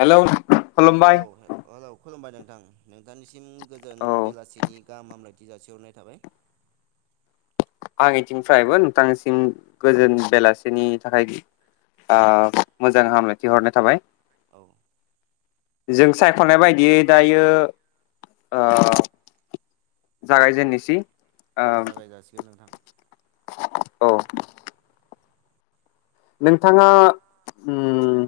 Hello औे खुलुमबाय हे हेलौ खुलुमबाय नों थां नोंथांनिसिम गोजोन औ बेलासिनि गाहाम हामलाय थि जाासेहरनाय थाबाय। आंनिथिंफ्रायबो नोंथांनिसिम गोजोन बेलासिनि थाखाय आ मोजां हामलायथि हरनाय थाबाय। औ जों सायख'नाय बायदियै दायो ओ जागायजेननिसै औ जागाय जासिगोन नोंथां। औ नोंथाङा उम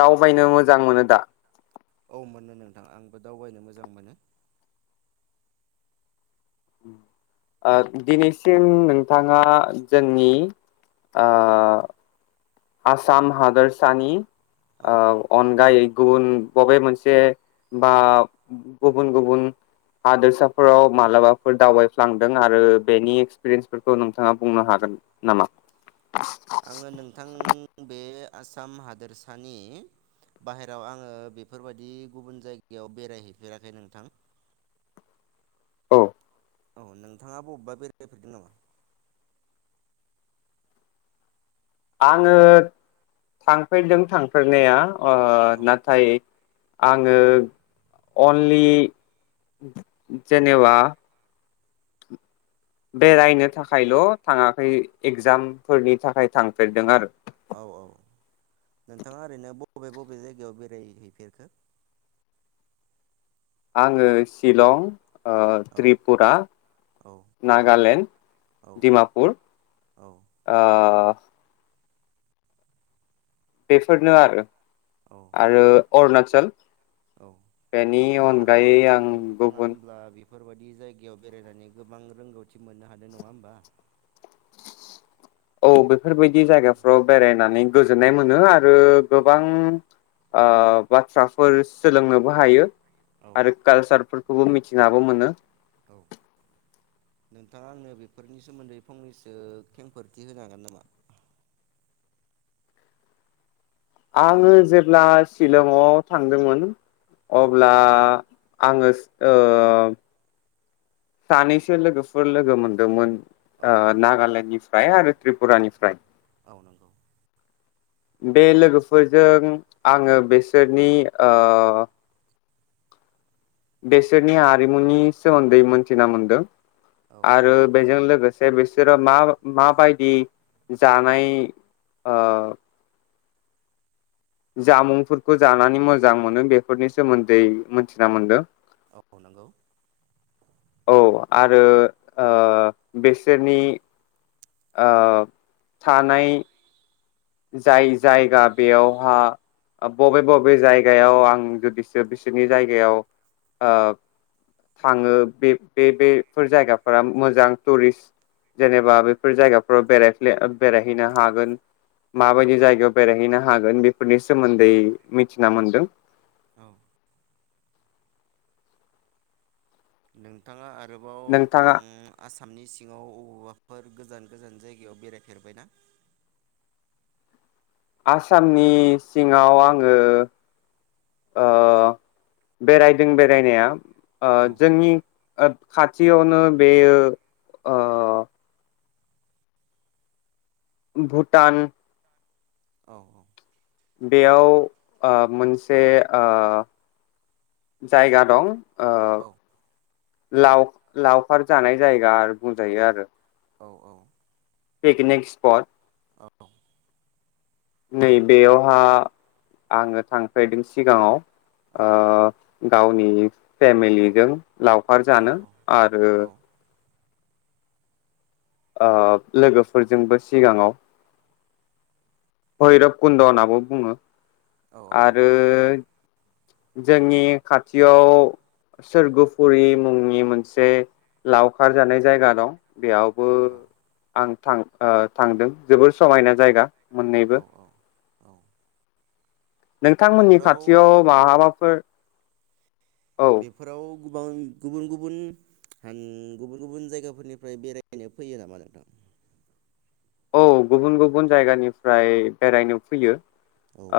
दावबायनो मोजां मोनो दा? औ मोननो नोंथां आंबो दावबायनो मोजां मोनो। ओ दिनैसिम नोंथाङा जोंनि आ आसाम हादोरसानि औ आ अनगायै गुबुन बबे मोनसे बा गुबुन गुबुन हादोरसाफोराव मालाबाफोर दावबायफ्लांदों आरो बेनि एक्सपिरियेन्सफोरखौ नोंथाङा बुंनो हागोन नामा? थां बे बे आसाम हादोरसानि बाहेराव आङो बेफोरबायाददि गुबुन जायगायाव बेरायहैफेराखै नोंथां। औ औ नोंथांङा बबेबा बेरायफेरदों नामा? आङो थांफेरदों थांफेरनाया ओ औ नाथाय आङो अनलि जेनेबा बेरायनो थाखायल' थाङाखै एगजामफोरनि थाखाय थांफेरदों आरो औ औ नोंथाङा ओरैनो बबे बबे जायगायाव बेरायहैफेरखो आङो शिलं ओ औ त्रिपुरा नागालेण्ड औ दिमापुर औ बेफोरनो आरो औ आरो अरुणाचल औ बेनि नोंथाङा उम अनगायै आं नोंथाङा गुबुन होमब्ला बि बेफोरबाददि जायगायाव बेरायनानै गोबां रोंगौथि मोननो हानाय नङा होमबा औ बेफोरबायदि जायगाफ्राव बेरायनानै गोजोननाय मोनो आरो औ गोबां ओ बाथ्राफोर सोलोंनोबो हायो औ आरो काल सारफोर खौबो मिथिनाबो मोनो औ नोंथांङा आंनो बेफोरनि सोमोन्दै फंनैसो खेंफोरथि होनो हागोन नामा? आङो जेब्ला शिलंआव थांदोंमोन औ अब्ला आङो ओ सानैसो लोगोफोर लोगो मोनदोंमोन औ औ ओ नागालेण्डनिफ्राय आरो त्रिपुरानिफ्राय औ नंगौ बे लोगोफोरजों आङो बेसोरनि ओ बेसोरनि आरिमुनि सोमोन्दै मोनथिना मोनदों औ आरो बेजों लो लोगोसे बिसोरो मा माबायदि जानाय ओ जामुंफोरखौ जानानै मोजां मोनो बेफोरनि सोमोन्दै मिथिना मोनदों औ नंगौ औ आरो ओ बेसोरनि ओ थानाय जाय जायगा बेयावहा बबे बबे जायगायाव आं जुदिसो बिसोरनि जायगायाव ओ थाङो बे बे बे फोर जायगाफोरा मोजां थुरिस जेनेबा बे बेफोर जायगाफोराव बेराय बेरायहैनो हागोन औ माबायदि जायगायाव बेरायहैनो हागोन बेफोरनि औ सोमोन्दै मिथिना मोनदों औ नोंथाङा आरो गोबाव नोंथाङा उम आसामनि सिङाव अबेबा फोर गोजान गोजान जायगायाव बेरायफेरबायनाा आसामनि सिङाव आङो ओ बेरायदों बेरायनाया ओ औ जोंनि खाथियावनो बेयो भुटान औ औ बेयाव ओ मोनसे ओ जायगा दं ओ औ लाव लावखार जानाय जायगा आर बुंजायो आरो। औ औ पिकनिक स्पट औ नै बेयावहा आङो थांफेरदों सिगाङाव। औ ओ गावनि फेमिलिजों लावखार औ जानो आरो ओ लोगोफोरजोंबो सिगाङाव भैर'ब कुन्द'नाबो बुङो। औ आरो जोंनि खाथियाव सोर्गोफुरि मुंनि मोनसे लावखार जानाय जायगा दं। बेयावबो औ आं थां ओ थांदों जोबोर समायना जायगा औ मोननैबो। औ नोंथांमोननि बेफोराव खाथियाव माबाफोर औ बेफोराव [unintelligible] गुबुन गुबुन [unintelligible] गुबुन गुबुन जायगाफोरनिफ्राय बेरायनो फैयो नामा नोंथां? औ गुबुन गुबुन जायगानिफ्राय बेरायनो फैयो।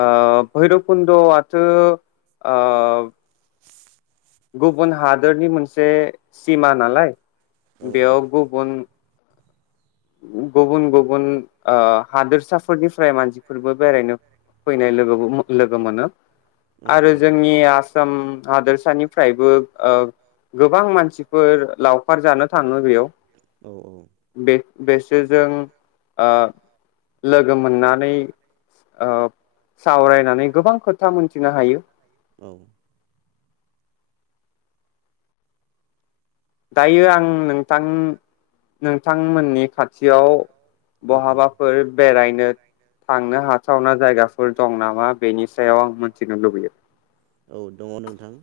औ भैरोब खुन्द' आथो आब गुबुन हादोरनि मोनसे सिमा नालाय औ बेयाव गुबुन गुबुन गुबुन ओ हादोरसाफोरनि फ्राय मानसिफोरबो बेरायनो फैनाय लोगोबो मो लोगो मोनो। औ आरो जोंनि आसाम हादोरसानिफ्रायबो ओ गोबां मानसिफोर लावखार जानो थाङो बेयाव औ बे बेसोरजों ओ लोगो मोननानै ओ सावरायनानै गोबां खोथा मोन थिनो हायो। औ दायो आं नोंथां नोंथांमोननि खाथियाव बहाबाफोर बेरायनो थांनो हाथावना जायगाफोर दं नामा बेनि सायाव आं मिथिनो लुबैयो। औ दङ नोंथां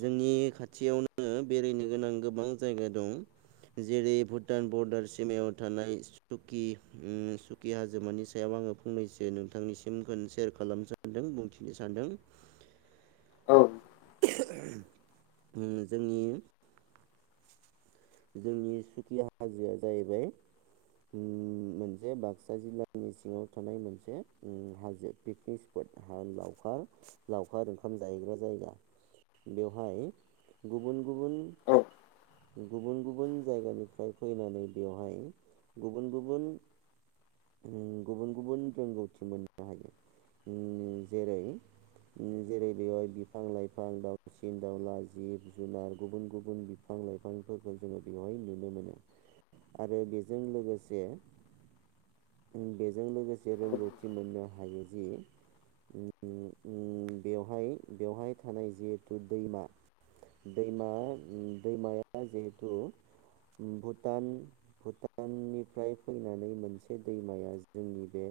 जोंनि खाथियाव नो बेरायनो गोनां गोबां जायगा दं जेरै भुटान बर्डार सिमायाव थानाय सुकि ओ सुकि हाजोमानि सायाव आङो फंनैसो नोंथांनि सिमखौ सेयार खालाम सानदों बुंथिनो सानदों। औ ओ जोंनि जोंनि सुखि हाजोआ जाहैबाय उम मोनसे बाक्सा जिल्लानि सिङाव थानाय मोनसे उम हाजो पिकनिक स्पट हा लावखार लावखार ओंखाम जाहैग्रा जायगा बेवहाय गुबुन गुबुन गुबुन गुबुन जायगानिफ्राय फैनानै बेवहाय गुबुन गुबुन गुबुन गुबुन रोंगौथि मोननो हायो उम जेरै उम जेरै बेवहाय बिफां लाइफां दाउसिन दाउला जिब जुनार गुबुन गुबुन बिफां लाइफां फोरखौ जों बेवहाय नुनो मोनो आरो बेजों लोगोसे उम बेजों लोगोसे रोंगौथि मोननो हायोजि उम उम उम बेवहाय बेवहाय थानाय जिहेतु दैमा दैमा उम दैमा दा जिहेतु उम भुटान भुटाननिफ्राय फैनानै मोनसे दैमाया जोंनि बे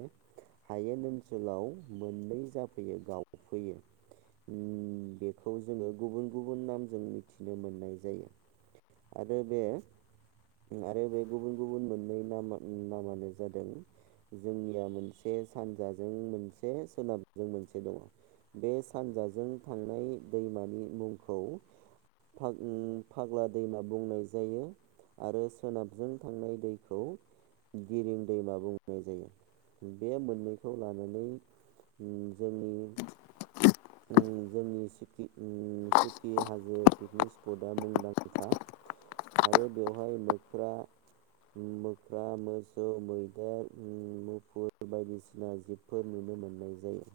हायेन ओनसोलाव मोननै जाफैयो गावफैयो उम बेखौ जोङो गुबुन गुबुन नामजों मिथिनो मोननाय जायो। आरो बे आरो बे गुबुन गुबुन मोननै नामा नामानो जादों जोंनिया मोनसे सानजाजों मोनसे सोनाबजों मोनसे दङ बे सानजाजों थांनाय दैमानि मुंखौ फा फाग्ला दैमा बुंनाय जायो आरो सोनाबजों थांनाय दैखौ गिरिं दैमा बुंनाय जायो बे मोननैखौ लानानै जोंनि उम जोंनि उम सुकि हाजो पिकनिक स्पटआ मुंदांखा आरो बेवहाय मोख्रा मोख्रा मोसौ मैदेर उम मुफुर बायदिसिना जिबफोर नुनो मोननाय जायो।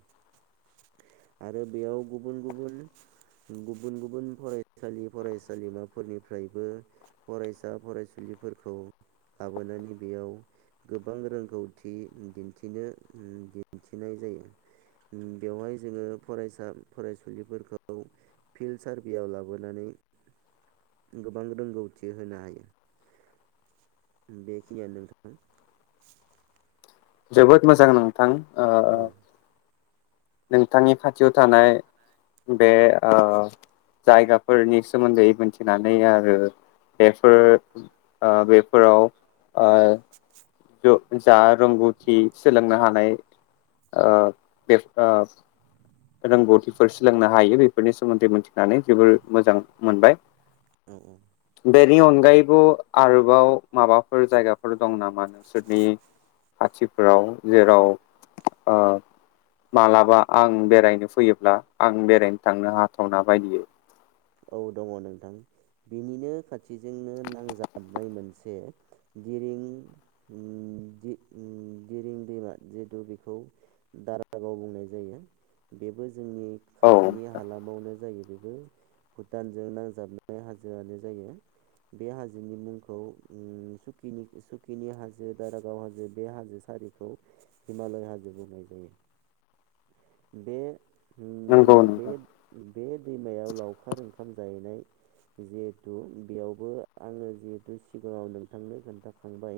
आरो बेयाव गुबुन गुबुन गुबुन गुबुन फरायसालि फरायसालिमाफोरनिफ्रायबो फरायसा फरायसुलिफोरखौ लाबोनानै बेयाव गोबां रोंगौथि दिन्थिनो दिन्थिनाय जायो उम बेवहाय जोङो फरायसा फरायसुलिफोरखौ फिल्ड सारभेयाव लाबोनानै गोबां रोंगौथि होनो हायो बेखिनियानो नोंथां। जोबोद मोजां नोंथां। औ औ। नोंथांनि खाथियाव थानाय बे जायगाफोरनि सोमोन्दै मिथिनानै आरो बेफोर ओ बेफोराव आ जा रोंगौथि सोलोंनो हानाय ओ बे ओ रोंगौथिफोर सोलोंनो हायो बेफोरनि सोमोन्दै मोनथिनानै जोबोर मोजां मोनबाय। औ औ। बेनि अनगायैबो आरोबाव माबाफोर जायगाफोर दं नामा नोंसोरनि खाथिफोराव जेराव ओ मालाबा आं। बेरायनो फैयोब्ला आं बेरायनो थांनो हाथावना बायदियै। औ दङ नोंथां बिनिनो खाथिजोंनो नांजाबनाय मोनसे दिरिं दिरिं दैमा जिेतु बेखौ दारागाव बुंनाय जायो बेबो। जोंनि औ खाथिनि हालामावनो जायो। बेबो। भुटानजों नांजाबनाय हाजोआनो जायो बे हाजोनि मुंखौ स सुकिनि हाजो दारागाव हाजो बे हाजो सारिखौ हिमालय हाजो बुंनाय जायो बे नंगौ नोंथां बे बे दैमायाव लावखार ओ जैनाय जिथु बेयावबो आङो जिहेथु सिगाङाव नोंथांनो खोन्थाखांबाय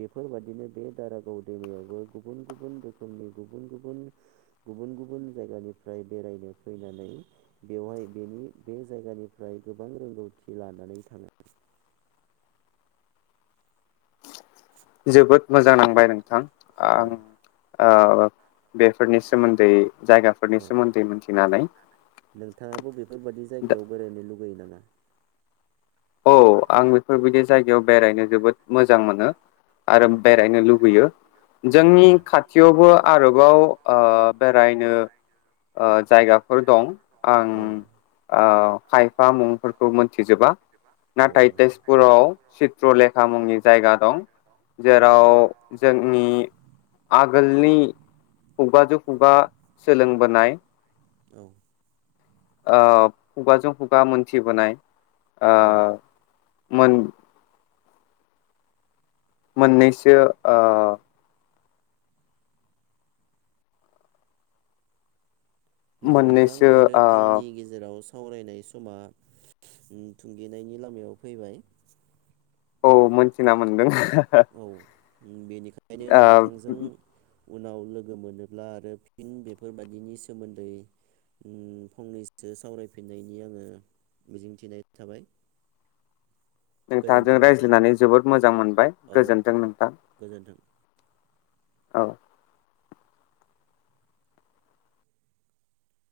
बेफोरबादिनो बे दारागाव दैमायावबो गुबुन गुबुन रोखोमनि गुबुन गुबुन गुबुन गुबुन जायगानिफ्राय बेरायनो फैनानै बेवहाय बेनि बे जायगानिफ्राय गोबां रोंगौथि लानानै थाङो। जोबोद। मोजां नांबाय नोंथां औ आं ओ। बेफोरनि सोमोन्दै जायगाफोरनि औ सोमोन्दै मिथिनानै नोंथाङाबो बेफोरबायादि जायगायाव बेरायनो लुबैयो! लुबै नामा। औ आं बेफोरबायदि जायायाव बेरायनो जोबोद मोजां मोनो आरो औ बेरायनो लुबैयो जोंनि खाथियावबो आरोबाव रायनो ओ जायगाफोर दं आं औ ओ। फाइ फा मुंफोरखौ मोनथिजोबा औ नाथाय तेजपुराव चित्र लेखा मुंनि जायगा दं औ जेराव जोंनि आगोलनि खुगाजौ खुगा बा सोलोंबोनाय औ। ओ खुगाजों खुगा मोनथिबोनाय। ओ। औ मोन मोननैसो ओ। नोंथां मोननैसो आरो ओ आंनि गेजेराव सावरायनाय समा थुंगेनायनि लामायाव फैबाय औ मोनथिना मोनदों [inaudible] औ बेनिखायनो नोंथांजों ओ उनाव लोगो मोनोब्ला आरो फिन बेफोरबादिनि सोमोन्दै फंनैसो सावरायफिननायनि आङो मिजिंथिनाय थाबाय नोंथांजों गोजोन्थों नोंथां रायज्लायनानै जोबोद मोजां मोनबाय औ गोजोन्थों नोंथां गोजोन्थों औ